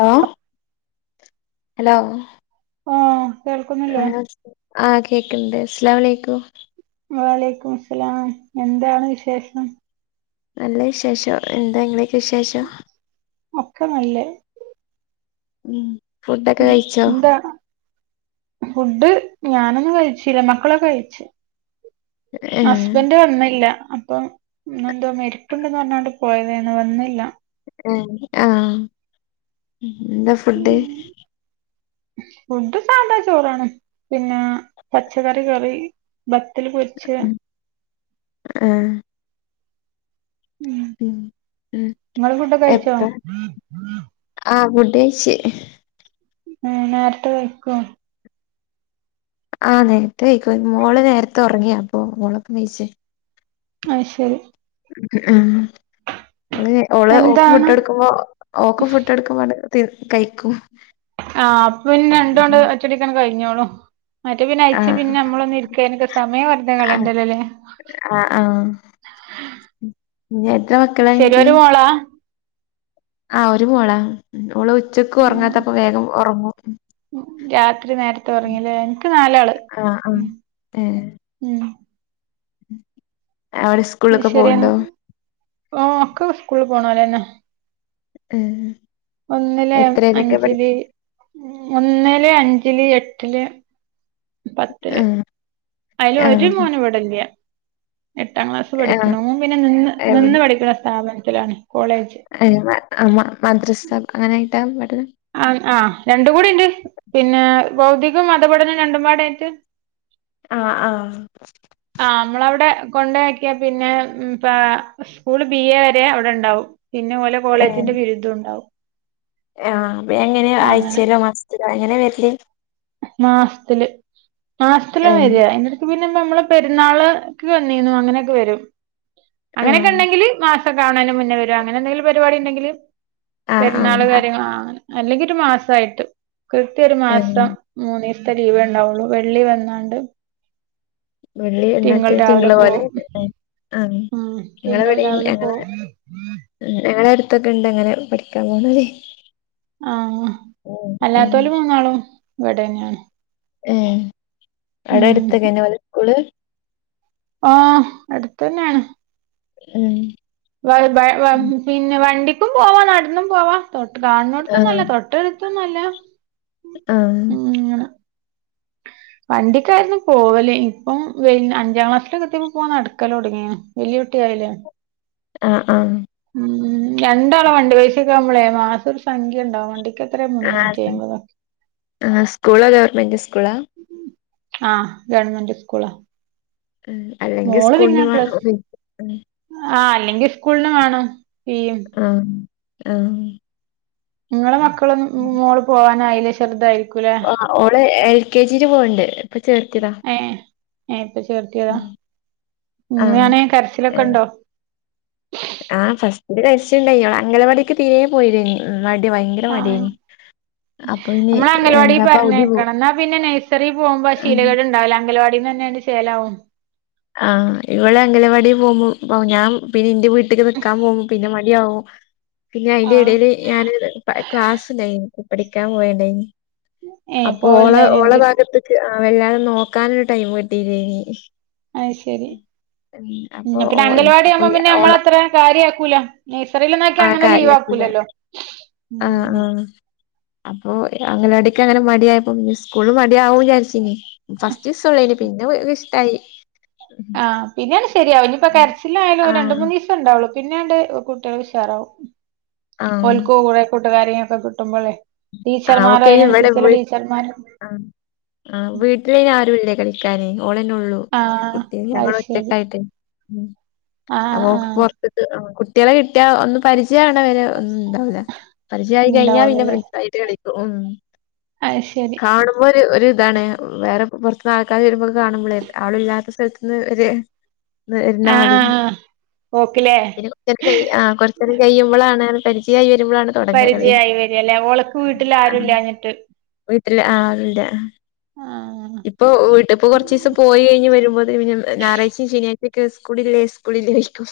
Hello hello ആഹ് കേൾക്കുന്നില്ലേ ആഹ് കേക്ക്ണ്ട് അസ്സലാമു അലൈകും വ അലൈകുമുസ്സലാം എന്താണ് വിശേഷം നല്ല വിശേഷം എന്താ ഇങ്ങളെയൊക്കെ വിശേഷം ഒക്കെ നല്ലെ ഉം ഫുഡൊക്കെ ഉം കഴിച്ചോ എന്താണ് ഫുഡ് ഞാനൊന്നും കഴിച്ചില്ല. മക്കളൊക്കെ കഴിച്ചു ഏഹ് ഹസ്ബന്റ് വന്നില്ല അപ്പം ഇന്നെന്തോ മരിപ്പുണ്ടന്ന് പറഞാണ്ട് പോയതേന്നു വന്നില്ല ആഹ് എന്താ ഫുഡ് ഉം ഫുഡ് സാധാ ചോറാണ് പിന്നെ പച്ചക്കറി കറി ബത്തൽ പൊരിച്ചേ ആഹ് ഉം ആഹ് ഇങ്ങള് ഫുഡൊക്കെ കഴിച്ചോ എപ്പോ ആഹ് കു ഡ് കഴിച്ച ആ നേരത്തെ കെയ്ക്കോ ആഹ് നേരത്തെ കയിക്കും. ഇന്ന് മോള് നേരത്തെ ഉറങ്ങി അപ്പൊ മോളൊപ്പം കയിച്ച് അയ് ശരി ഉം ഓള് ഓള് ഓൾക്ക് ഫുഡ് എന്താണ് എടുക്കുമ്പോ ഓൾക്കും ഫുഡ് [unintelligible] തിർ കഴിക്കും ആഹ് പിന്നെ രണ്ടുണ്ട് ഒറ്റടിക്കങ്ങട്ട് കൈഞ്ഞോളും. മറ്റേ പിന്നെ അയ്ച്ച് ആഹ് പിന്നെ നമ്മളൊന്ന് ഇരിക്ക ഐനൊക്കെ സമയം വെർതെ കളയണ്ടല്ലോലെ. ആഹ് ആഹ് എത്ര മക്കളാ ശരി ങ്ങക്ക് ഒരു മോളാ ആഹ് ഒര് മോളാ ഓള് ഉച്ചക്ക് ഉം ഒർങ്ങാത്തപ്പോ വേഗം ഒർങ്ങും. രാത്രി നേരത്തെ ഒർങ്ങിലേ ഇൻക്ക് നാലാള് ആഹ് ആഹ് മ് ഏഹ് മ് അവര് സ്കൂളിലൊക്കെ അയ്ശ്ശേരി പോവ്ണ്ടോ? ഓ ഒക്കെ ഉസ്കൂളിൽ പോണോലന്നെ [unintelligible] ഒന്നിലേം എത്രയിലൊക്കെ പഠിക്ക അഞ്ചില് ഒന്ന്ല്, അന്ജ്ല്, എട്ട്ല്, പത്ത്ല്. ആഹ് ഐല് ഒര് ആഹ് മോന് ഇവിടെ ല്യ എട്ടാം ക്ലാസ്സ് ആഹ് പഠിക്ക്ണോം. ഓം പിന്നെ ന് ന്ന് ന് ന്ന് എവിടെ പഠിക്കണ സ്ഥാപനത്തിലാണ്. കോളേജ് മ മ മദ്രസ അങ്ങനായ്ട്ടാ ആഹ് ആഹ് രണ്ടും കൂടിണ്ട് പിന്നെ ഭൗതികം മതപഠനം രണ്ടുമ്പാടൈറ്റ്. ആഹ് ആഹ് കൊണ്ടാക്ക്യാ പിന്നെ മ് പാ സ്കൂള് ബി എ വരെ അവടെണ്ടാവും. പിന്നെ ഓലെ ഏഹ് കോളേജിന്റെ ബിര്ദ്ധ്ഓണ്ടാവും ആഹ് അപ്പ എങ്ങനെ അങ്ങനെ ആയ്ചേലോ മസത്തിലോ എങ്ങനെ വെര്ല്. മാസ്ത്തില് മാസ്ത്തിലാ ഏഹ് വെരാ ഐന്റെട്ക്ക് [unintelligible] പെർന്നാള്ക്ക് വന്നീര്ന്നു. അങ്ങനെക്കെ വെരും. ആഹ് അങ്ങനെക്കെണ്ടെങ്കില് മാസ കാണാനും മുന്നേ വെരും അങ്ങനെന്തെങ്കിലും പരിപാടി ണ്ടെങ്കില് ആഹ് ആഹ് പെര്ന്നാള് അപ് കാര്യങ്ങള് അങ്ങനെക്കെ അല്ലെങ്കിലൊര് മാസയ്ട്ട് കൃത്യായോര് ഏഹ് മാസം മൂനീസ്തെ ലീവെണ്ടാവുള്ളു വെള്ളി വന്നാണ്ട് വെള്ളി തിങ്കൾ എന്നിട്ട് രാവിലെ തിങ്കള് പോലെ പോവും. ആഹ് ഉം തിങ്കൾ ഇങ്ങളവ്ടീം രാവിലെ ഞങ്ങളെ പോവും ഞങ്ങളട് ട്ത്തൊക്കെ ണ്ട്ങ്ങനെ പഠിക്കാം പോണതെ ആഹ് അല്ലാത്തോല് മൂന്നാളും ഇവടെന്നേണ്. ഏ അവടെ അട്ത്തൊക്കെന്നേ ഓലെ സ്കൂള് ആഹ് അട്ത്തന്നേണ്. മ് വയ് വയ് വ പിന്നെ വണ്ടിക്കും പോവാ നട്ന്നും പോവാ തൊട്ട് കാണ്നോട്തൊന്നുല്ല. ആഹ് തൊട്ടട്ത്തൊന്നല്ല. ആഹ് വണ്ടിക്കായിര്ന്നു പോവല് ഇപ്പം വെയ് അഞ്ചാം ക്ലാസ്സിലൊക്കെ എത്ത്യേപ്പോ നട്ക്കലൊട്ങ്ങീണ്. വല്ല്യേ കുട്ടി ആയിലെ ആഹ് ആഹ് മ് രണ്ടാളെ വണ്ടി പൈസെക്കെ ആകുമ്പളേ മാസം ഒരു സംഖ്യണ്ടാവും വണ്ടിക്ക് എത്രേ മുന്നൂറ്റി ആഹ് അയ്മ്പതോ ആഹ് സ്കൂളാ ഗവർമെന്റ് സ്കൂളാ ആഹ് ഗവണ്മെന്റ് സ്കൂളാ ഉം അല്ലെങ്കി മോള് സ്കൂളിന് പിന്നെ വേണം പ്ലസ് ഉം. ആഹ് അല്ലെങ്കി സ്കൂൾന് വാണം. ആഹ് ആഹ് ങ്ങളെ മക്കളൊന്നും ഉം. മോള് പോവാനായിലെ ചെർടത് ആഹ് ഓള് എൽ കെ ജില് പോണ് ണ്ട് ഇപ്പ ചേർത്തിതാ പ്പ ചേർത്ത്യേതാ ആഹ് ഉമ്മിയാണ് ഏഹ് കരച്ചിലൊക്കെണ്ടോ ഇണ്ട് കര്ച്ചില്ണ്ടായിര്ന്നു അംഗലവാടിക്ക് തീരേ പോയിലേയ്നി മടി ഭയങ്കര മട്യേയ്നി ഞമ്മള് അംഗൽവാടില് പോ പറഞ്ഞയ്ക്കണം ന്നാ പിന്നെ നഴ്സറിൽ പോകുമ്പോ ആ ആഹ് ശീലകേട്ണ്ടാവൂല അങ്കവാ തന്നെന്നണ്ട് ശേലാവും. ആഹ് ഇവിടെ അംഗലവാടി പോകുമ്പോ ഞാൻ പിന്നെ ഇന്റെ വീട്ടക്ക് നിക്കാൻ പോകുമ്പോ പിന്നെ മട ആകോ പിന്നെ ആ അയിന്റെ ഇടേല് ഞാന് ക്ലാസ്ണ്ടായി പഠിക്കാൻ പോയണ്ടായി.. ഏ അപ്പൊ ഓളെ പോവലുണ്ടായിനു ഓള ഭാഗത്ത്ക്ക് വല്ലാതെ നോക്കാനൊരു ടൈം കിട്ടില്ലേനി. ആയ് ശരി അപ്പൊ ഉ ഓ പിന്നെ അപ്പൊ അംഗൽവാടിയാകുമ്പോം പിന്നെ നമ്മള ഓളെ അത്ര കാര്യയാക്കൂല നഴ്സറീലൊന്ന് ആക്കിയാ അങ്ങനെ ലീവ് ആക്കൂ ലല്ലോ.. ആഹ ആഹ അപ്പൊ അങ്ങനെ അടക്ക് അങ്ങനെ മടിയായപ്പോ സ്കൂള് മടിയ ആവും വിചാരിച്ച ഇ ഫസ്റ്റ് ദിവസ ഉള്ളനി.. പിന്നെ ഇഷ്ടായി. ഉം. ആ പിന്നൊണ് ശരിയാവും ഇനിയിപ്പോ കരച്ചില ആയാലും ആ രണ്ട മൂന്ന് ദിവസം ഉണ്ടാവുള്ളൂ. പിന്നെയണ്ട് കുട്ടികൾ വിശാറാവും ആ ഓൽക്കോ കുറെ കൂട്ടുകാരങ്ങൊക്കെ കിട്ടുമ്പോള്ളേ. ആ ടീച്ചർമാരോ ഓക്കയിന് ഇവിടെ അതിനനുസരിച്ചുള്ള വീ ടീച്ചർമാരൊ ആ ഓളെന്നെ ഉള്ളൂ കുട്ടി ഞങ്ങ അത് ശരി ഒറ്റക്കായിട്ട് ഉ ആഹ് അപ്പൊ ആഹ് പുറത്ത കുട്ടികളെ കിട്ടിയ ഒന്ന് പരിചയാണവരെ ഒന്നും [unintelligible] പരചയായി കഴിഞ്ഞാ പിന്നെ ഉണ്ടാവുള്ളൂല്ലേ ഫ്രണ്ട്സ ആയിട്ട് കളിക്കും ഉം. അത് ശരി കാണുമ്പോ ഒരു ഒ ഇതാണ് വേറെ പുറത്തുന്ന് ആൾക്കാര് വരുമ്പോ കാണുമ്പോളെ ആള ഇല്ലാത്ത സ്ഥലത്തുന്ന് വ [unintelligible] വരുന്നാൽ ആഹ് മതി ആഹ് ആഹ് ഓക്കിലേ പിന്നെ കൊറച്ച നേം ക ആ കൊറച്ച നേരം കഴിയുമ്പോളാണ് [unintelligible] തുടങ്ങ കളി പരിചയായി വരാഅല്ലേ ഓളക്ക് വീട്ടിൽ ആരുംല്ലാഞ്ഞിട്ട് അല്ല ആല്ല ആഹ് ഇപ്പൊട്ട ഇപ്പൊ കുറച്ച് ദിവസം പോയി കഴിഞ്ഞ് വരുമ്പോത് ഇന് ഞായറാഴ്ചയും ശനാ സ്കൂളിലേ സ്കൂളിൽ വക്കും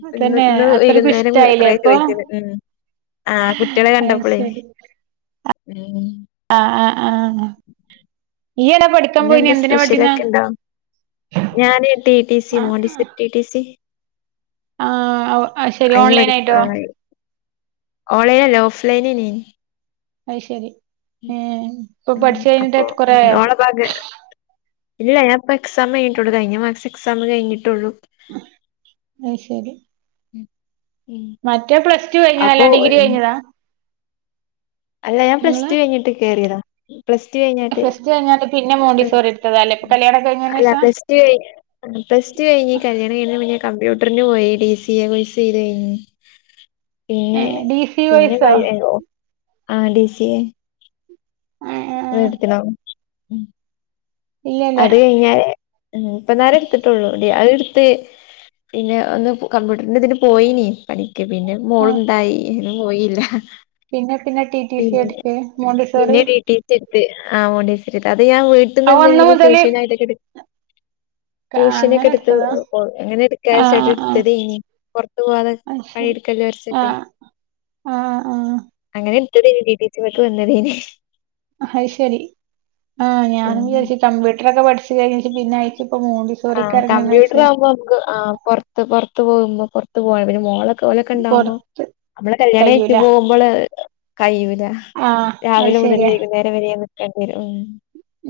ഇപ്പൊ ഇന്ന് അതന്നെ ഇന്ന് അത്രക്കും വൈകുന്നേരം ഇഷ്ടായില്ലേ കൊറേ അപ്പൊ ചോദിച്ചല് ഉം.. ആഹ കുട്ടികളെ അത് കണ്ടപ്പോളേ ഉം ആഹ ആഹ ആഹ ഈ എടാ പഠിക്കാൻ പോയിന് എന്തിനാ പഠിച്ച [inaudible] ഞാനേ ടി ടി സി മോഡി ടിടി സി ആഹ് ശരി അതിന് ഓൺലൈൻ പഠി ആയിട്ടോ ഓൺലൈൻ അല്ലെ ഓഫ പലെനിനീ അയ് ശരി ഏഹ് ഇപ്പൊ ഉ പഠിച്ചു അപ്പൊ കഴിഞ്ഞിട്ട് കൊറേ ഉ ആയോ ഓളപ്പാഗ ഇല്ല ഞാൻപ്പൊ എക്സാം കഴിഞ്ഞട്ടുള്ളു കഴിഞ്ഞ മാസം എക്സാം കഴിഞ്ഞിട്ടുള്ളു. അയ് ശരി ഉം മറ്റേ പ്ലസ് ടു അപ്പൊ കഴിഞ്ഞതല്ല ഡിഗ്രി ഉം, കഴിഞ്ഞതാ അല്ല ഞാൻ പ്ലസ്റ്റു കഴിഞ്ഞിട്ട് കയറിയതാ പ്ലസ്- ടു കഴിഞ്ഞാട്ട് ഫ്രസ്റ്റ് കഴിഞ്ഞാല് പിന്നെ മോണ്ടിസോർ എടുത്തതാല്ലേ അല്ല പ്ലസ് ടു കഴ പ്ലസ് ടു കഴിഞ്ഞ് കല്യാണം കഴ [unintelligible] കമ്പ്യൂട്ടറിന് പോയി ഡി സി എ പോസ് ചെയ്ത്ഴ [unintelligible] ഏ പിന്നെ ഡി സി പിന്നെ വോയ്സോ ആ ഡി. സി. എ ആ ആ ത്തി [unintelligible] ഇല്ലല്ല അത് കഴിഞ്ഞാല് ഉ ഇപ്പൊ നേരം എടുത്തിട്ടുള്ളൂേ അത് എടുത്ത് പിന്നെ ഒന്ന് കമ്പ്യൂ അ ഇതിന് പോയീനി പനിക്ക് പിന്നെ ആ മോളുണ്ടായി ഇും പോയില്ല. പിന്നെ പിന്നെ ടി ടി സി പിന്നെ എടുക്ക് മോണ്ടശോറി പിന്നെ ഡി ടി സി ആ മണ്ടേശരില്ല അത് ഞാൻ വീട്ടിൽന്ന് ആ ഒന്ന് മുതല് എന്തെങ്കിലും [unintelligible] [inaudible] ക- ട്യൂഷന ഒക്കെ അങ്ങനെ എടുത്ത് എടുത്തതാ എങ്ങനെ ആ എടുക്കാട്ട ആ ആ എടുത്തതെയ്ന് പുറത്ത് പോവാതെ അത് പണി ശരി എടുക്കല്ലോ. ആ ീ [inaudible] ആ ആ അങ്ങനെ എത്ത വന്നതന് അത് ശരി ആഹ ഞാനും ഉം വിചാരിച്ച കമ്പ്യൂട്ടർൊക്കെ പഠിച്ചു കഴിഞ്ഞ പിന്നെ. ഇപ്പൊ ആ മോണ്ടിസോറിക്ക് ഇറങ്ങണ കമ്പ്യൂട്ടർ വെച്ച് ആവുമ്പോ നമുക്ക് ആ പുറത്ത് പൊറ പുറത്തത്ത് പോകുമ്പോ പുറത്ത് പോ പിന്നെ മോളക്കെലൊക്കെ ഉണ്ടാവുമ്പോ പൊറത്ത് നമ്മള് കല്യാണം ആഴട്ടു കയ്യൂല പോകുമ്പോള്.. കയ്യൂല ആ അത് രാവിലെ മുതൽ ശരിയാ വൈകുന്നേരം വരെ നിക്കേണ്ടി വരും. ഉം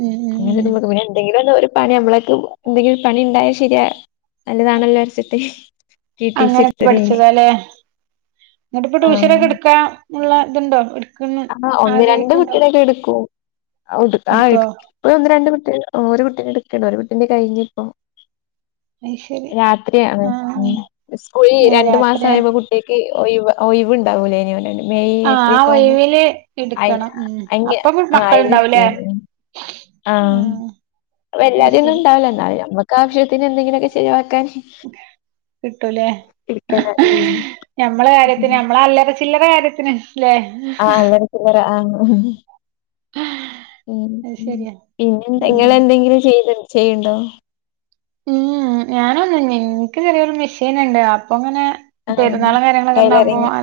ഉം ഉം അങ്ങനെ ഉം [inaudible] പിന്നെ എന്തെങ്കിലും ഒരു പണി നമ്മളേക്ക് എന്തെങ്കിലും പണി ഇണ്ടായാ ശരിയാ നല്ലതാണല്ലോ വിചാരിച്ചിട്ടേ അങ്ങനൊക്കെ പഠിച്ചതാലെ ന്നിട്ട് ഇപ്പൊ ആഹ് ട്യൂഷനൊക്കെ എടുക്കാനുള്ള ഇതുണ്ടോ എടുക്കന്ന് ആഹ് ആഗ്രഹിക്കണ്ടോ? ആ ഇട്ക് ആ എടുക്കോ ഇട്ക് ഒന്ന് രണ്ട് കുട്ടി ഒരു കുട്ടീനെ എടുക്കണ് ഒരു കുട്ടീന്റെ കഴിഞ്ഞ് പ്പോ. [unintelligible] രാത്രിയാണ് ഉം ആഹ് സ്കൂളി ഏ രണ്ടു മാസം രാത്രിയാ ആയപ്പോ കുട്ടിക്ക് ഒയ് വ ഒയ്‌വ് ഉണ്ടാവൂലെനോ മെയ് ആഹ് ആ ഏപ്രിലക്കെ ആവുമ്പോ ഒഴിവില് അയ് എടുക്കണം ഉം അയ് അപ്പൊ ആ അയ്‌ന് മക്കളുണ്ടാവൂലേ ആഹ് ഉം അത് വല്ലാതെന്നും ശരി ഉണ്ടാവില്ല എന്ന നമ്മക്ക് ആവശ്യത്തിന് എന്തെങ്കിലുമൊക്കെ ചെയ കിട്ടൂലെ ഇരിക്കല ഉം [unintelligible] ചില്ലറ കാര്യത്തിന് ല്ലേ ആ എല്ലരക്ക ആ [unintelligible] ഉം അത് ശരിയാ പിന്നെ നിങ്ങ ഉം എന്തെങ്കിലും ചെയ് ചെയ്യണ്ടോ? ഉംഉ ഞാനൊന്നും എനിക്ക് ചെറിയൊരു മെഷീൻ ഉണ്ട് അപ്പൊ ങ്ങനെ ആ പെരുന്നാളും കാര്യങ്ങളൊക്കെ ഉണ്ടാകുമ്പോ ടൈലറിങ് അ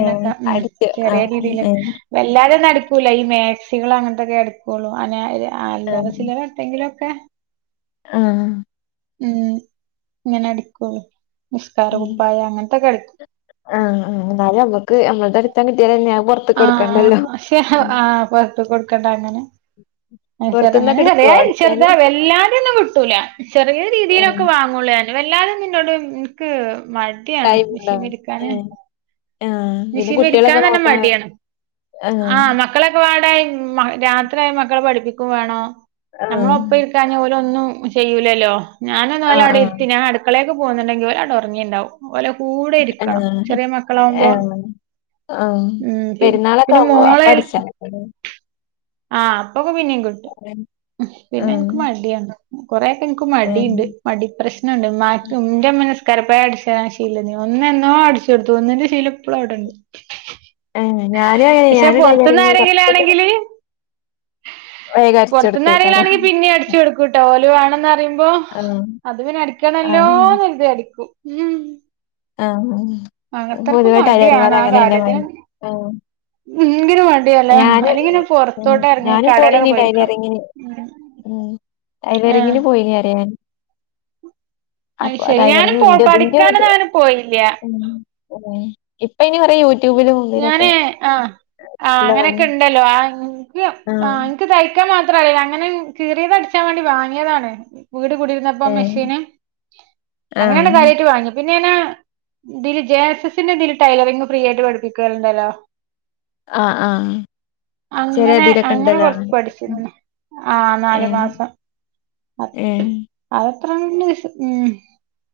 ഏ ഉം അടിച്ച് ആ ചെറിയ രീതിൽ ഏ വല്ലാ അത് നടക്കൂലെ ഇ മേക്സി സികൾ അങ്ങനത്തെക്കെ എടുക്കൊള്ളൂ. അന ആ അല്ലറചില്ലറ എന്തെലൊക്കെ ആ ഉം ഇങ്ങനെ അടിക്കുള്ളു. നിസ്കാര കുപ്പായ അങ്ങനത്തെക്കെ അടിക്കും. ആആ എന്നാലും നമ്മക്ക് നമ്മളുടെ അടുത്ത കിട്ടിയാലെന്നെയ ആഹ് പക്ഷേ ആഹ് പുറത്ത് കൊടുക്കണ്ട അങ്ങനെ. അഹ് ച്ചാൽ പൊറത്ത്ന്നൊക്കെ അങ്ങനെ എടുക്കോ ചെറി ചെറുതാ അടിച്ചാന് വല്ലാതെ ഒന്നും കിട്ടൂല. ചെറിയ രീതിയിലൊക്കെ വാങ്ങുള്ളു ഞാൻ. വല്ലാതെന്നും ഇന്നോട് ഇക്ക് മടിയാണ്. ടൈമ്ണ്ടോ മെഷീൻമെ ഇരിക്കാന് ആ പിന്നെ മെഷീൻമെ ഇരിക്കാൻ കുട്ടികളൊക്കെ തന്നെ നോക്കാൻ മടിയാണ്. ആ മക്കളൊക്കെ വാ [inaudible] രാത്രിയായ മക്കളെ പഠിപ്പിക്കും വേണോ. ആ നമ്മള് ഒപ്പം ഇരിക്കാന് ഓല് ഒന്നും ചെയ്യൂലല്ലോ. ഞാനൊന്ന് ആ ഓലെ അവിടെ ആ ഇര്ത്തി ഞാൻ അടുക്കളേക്ക് പോന്നുണ്ടെങ്കിൽ ഓല് അവിടെ ഉറങ്ങിണ്ടാവും ഓല് കൂടെ ഇരിക്കണം ചെറിയ മക്കളാവുമ്പോ. ആ ആ ആഹ് ഉം പി പെരുന്നാളൊക്കെ പിന്നെ ആവുമ്പോ അപ്പ മോളെ അടിച്ചാ മതി. ആ അപ്പൊക്കെ പിന്നേം കിട്ടും ഉം പിന്നെ എനിക്ക് ആഹ് മടിയാണ് കൊറെ എനിക്ക് ആഹ് മടിണ്ട്. മടി പ്രശ്നണ്ട്. മ്മാക്ക് ന്റെ മ്മന്നെ ക്കര കുപ്പായം അടിച്ചന് ശീലന്ന് ഒന്ന് എന്നോ അടിച്ചു കൊടുത്തു ഒന്നിന്റെ ശീല ഇപ്പോളും അവിടെണ്ട്. ഏഹ് ഞാനും അങ്ങനെ പക്ഷെ ഞാനും പൊറത്തന്ന് ടൈലറിങ് ആരെങ്കിലും ആണെങ്കില് വെ പൊറത്ത്ന്ന് ആരെങ്കിലാണെങ്കി പിന്നീം അടിച്ചു കൊടുക്കൂട്ടോ. ഓല് വേണന്ന് പറയുമ്പോ. ആഹ് അത് പിന്നെ ആഹ് അടിക്കണല്ലോന്ന് കരുതി അടിക്കും ഉം. ആഹ് അങ്ങത്തർക്കും പൊതുവെ മടിയാണ് ടൈലർമാര് ആ അങ്ങനെന്നെ കാര്യത്തി ഉം ഭയങ്ക ആഹ് ഭയങ്കര മടിയല്ലേ അല്ലെങ്കിനെ ഉ പൊറത്ത് ഞാനും പോയിനീ ടൈലറിങ്ങിന്. ഉം ഉം ആഹ് ടൈലറിങ്ങിന് പോയി അറിയ ഞാൻ അത് അപ്പൊ ശരി ഞാനും ടൈലറിങ് പോ ന്റെത്തി ന്റെ ത് പഠിക്കാനൊന്നും വെ അങ്ങനെ പോയില്ല ഉം ഉം ഇപ്പൊ ഇനി കുറെ യു ഞാനേ ആ ആഹ് ഇള്ളതാണ് അങ്ങനെയൊക്കെ ഇണ്ടല്ലോ ആ എനിക്ക് ആ ആഹ് എനിക്ക് തയ്ക്കാൻ മാ ത്രല്ല അങ്ങനെ കീറിയത് അടിച്ചാൻ വേണ്ടി വാങ്ങിയതാണ്. വീട് കൂടിരുന്നപ്പോ ഏഹ് മെഷീന് അങ്ങനെയാണ് ആഹ് കാര്യായിട്ട് വാങ്ങി പിന്നെ ഞാനാ ഇതില് ജെ എസ് എസിന്റെ ഇതിൽ ടൈലറിങ് ഫ്രീ ആയിട്ട് പഠിപ്പിക്കാറുണ്ടല്ലോ. ആ ആ അങ്ങനെ അങ്ങനെ കൊറച്ച് പഠിച്ചിരുന്നു ആ നാലു മാസം ഏ [unintelligible]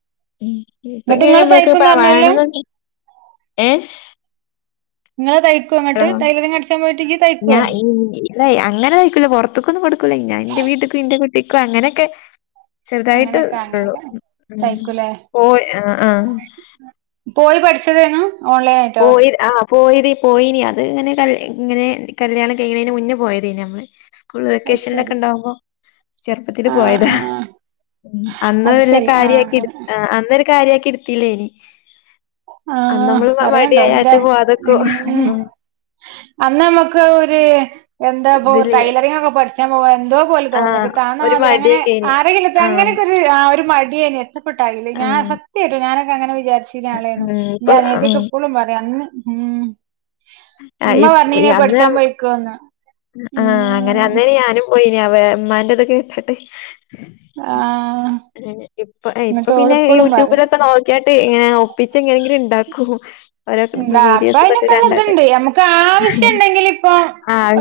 ഉം ഇപ്പ എന്നിട്ട് ഇങ്ങനെ നിങ്ങള് നമ്മൾക്ക് തയ്ക്കുംന്ന് പറഞ്ഞല്ലോ വേണന്നുണ്ടെങ്കിൽ ഏ ഇങ്ങള് തയ്ക്കോ ങ്ങട്ട് ടൈലറിങ്ങ് പഠിച്ചാൻ ഞാൻ അങ്ങനെ തയ്ക്കൂല പുറത്തക്കൊന്നും കൊടുക്കൂല ഞാൻ ഇന്റെ വീട്ട്ക്കും ഇന്റെ കു കുട്ടി അങ്ങനെയൊക്കെ ചെറുതായിട്ട് അങ്ങനെയൊക്കെ ഒള്ളു അങ്ങനെയൊക്കെ തയ്ക്കൂലേ പോയി ആ ആ പോയി പഠിച്ചതേനു ഓൺലൈൻ ആയിട്ടോ പോയി ആ പോയിത് പോയിനി അത് ഇങ്ങനെ ഇങ്ങനെ കല്യാണം കയ്യിണെന്റെ മുന്നേ പോയതേനി നമ്മള് സ്കൂൾ അത് വെക്കേഷൻല് ഒക്കെ ശരി ഉണ്ടാകുമ്പോ ചെറുപ്പത്തിൽ ആഹ് പോയതാ ആഹ് ആഹ് അന്ന് അത് വല്ല്യ ശരി ആഹ് കാര്യയാക്കി ഇട് അങ്ങനെ ആ അന്ന് ഒരു കാര്യാക്കി ഇട്ത്തില്ലേനി ആ പറയാണ്ടോ ഇന്റെ പോവാതെക്കും ഉം ആ അന്ന് നമ്മക്ക് ഒരു എന്താപ്പൊ ഇതില് ടൈലറിങ് ഒക്കെ പഠിച്ചാൻ പോവാ എന്തോ പോലെ തോന്നല് ആഹ് താന്ന ഒരു മാതിരി അങ്ങനെ മടിയൊക്കെയ്നി ആരെങ്കിലും ആഹ് അങ്ങനൊക്കൊ ഒരു ആ ഒരു മടിയെയ്നി കഷ്ടപ്പെട്ടായില്ല ഞാൻ ആഹ് സത്യായിട്ടും ഞാനൊക്കെ അങ്ങനെ വിചാരിച്ചീര്ന്ന ആളെയനു ഉം എന്റെ ഇപ്പൊ ഉം അനിയത്തി ഒക്കെ ഇപ്പോളും പറയും അന്ന് ഉം ഇമ്മ പറഞ്ഞീനി പഠിച്ചാൻ പൊയ്ക്കോന്ന് ആ അങ്ങനെ അന്നേന് ഞാനും പോയിനി ഇമ്മാന്റെത് ഒക്കെ കേട്ടിട്ട് ആ ഇപ്പ ഇപ്പൊ പിന്നെ പറയും യൂട്യൂബിലൊക്കെ നോക്കിയാട്ട് ഇങ്ങന ഒപ്പിച്ച് എങ്ങനെങ്കിലുംഇണ്ടാകാ ണ്ടാക്കും എന്താ അപ്പൊ അയിനൊക്കെ ള്ള ഇത്ണ്ട് നമ്മക്ക് ആവശ്യംണ്ടെങ്കിൽ ഇപ്പൊ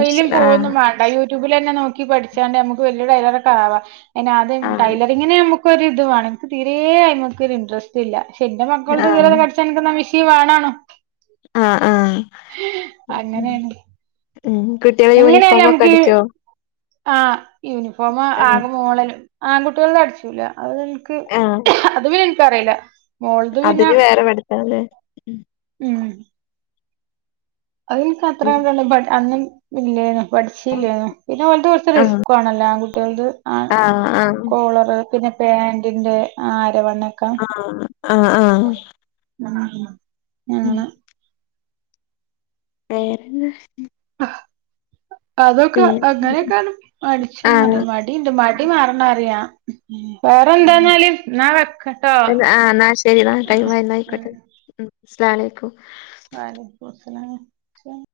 അയ്ലും ആഹ് പോവൊന്നും വാണ്ട യൂട്യൂബിൽ തന്നെ നോക്കി പഠിച്ചാണ്ട് നമുക്ക് വലിയ ടൈലൊറൊക്കെ ആവാം പിന്നെ ആദ്യം ആഹ് ടൈലറിങ്ങിന് നമുക്കൊര് ഇതു വാണം ഇന്ക്ക് തീരേ അയ്മക്കൊരു ഇൻട്രസ്റ്റ് ഇല്ല പിന്നെ മക്കള്ത് ആഹ് കീറിയെത് അട്ചണെങ്കി മിഷീം വാണയ്‌നും ആ അങ്ങനെയണ്ട് ഉം കുട്ടികളെ എങ്ങനെആയാലും യൂണിഫോം ഒക്കെ നമക്ക് അടിച്ചോ ആ യൂണിഫോമാ ആക മോളല്ലേള്ളൂ. ആൺകുട്ട്യാളത് അടിച്ചൂല. അത് ഇന്ക്ക് ആഹ് അത് പിന്നെ ഇന്ക്ക് അറിയില്ല. മോള്ത് പിന്നെ അതിന് വേറെ പഠിത്തം ല്ലേ ഉം അത് ഇന്ക്ക് അത്ര കണ്ട്ന്ന് ബട്ട്‌ അന്നും ഇല്ലേന്നു പഠിച്ചില്ലേന്നു പിന്നെ ഓലത് കൊറ്ച്ച് ആഹ് റിസ്കും ആണല്ലോ ആൺകുട്ടികള്ത്. ആ ആഹ് ആഹ് കോളറ് പിന്നെ പാന്റിന്റെ ആ ആ ആ അ ആ ആ ആ ആണ് വേറെ എന്താ? അതൊക്കെ അങ്ങനെയൊക്കാണ്. മടിച്ചൂന്ന് പറയാ. ആഹ് മടി ഇണ്ട്. മടി മാറണ വരേയ വെക്കട്ടോ ഉം ആ ഇന്നാ ശരി ടൈം ആയി ഇന്നാ അയിക്കോട്ടെ ഉം അസ്സലാം അലൈക്കും വ അലൈകും ഉസ്സലാമു [unintelligible]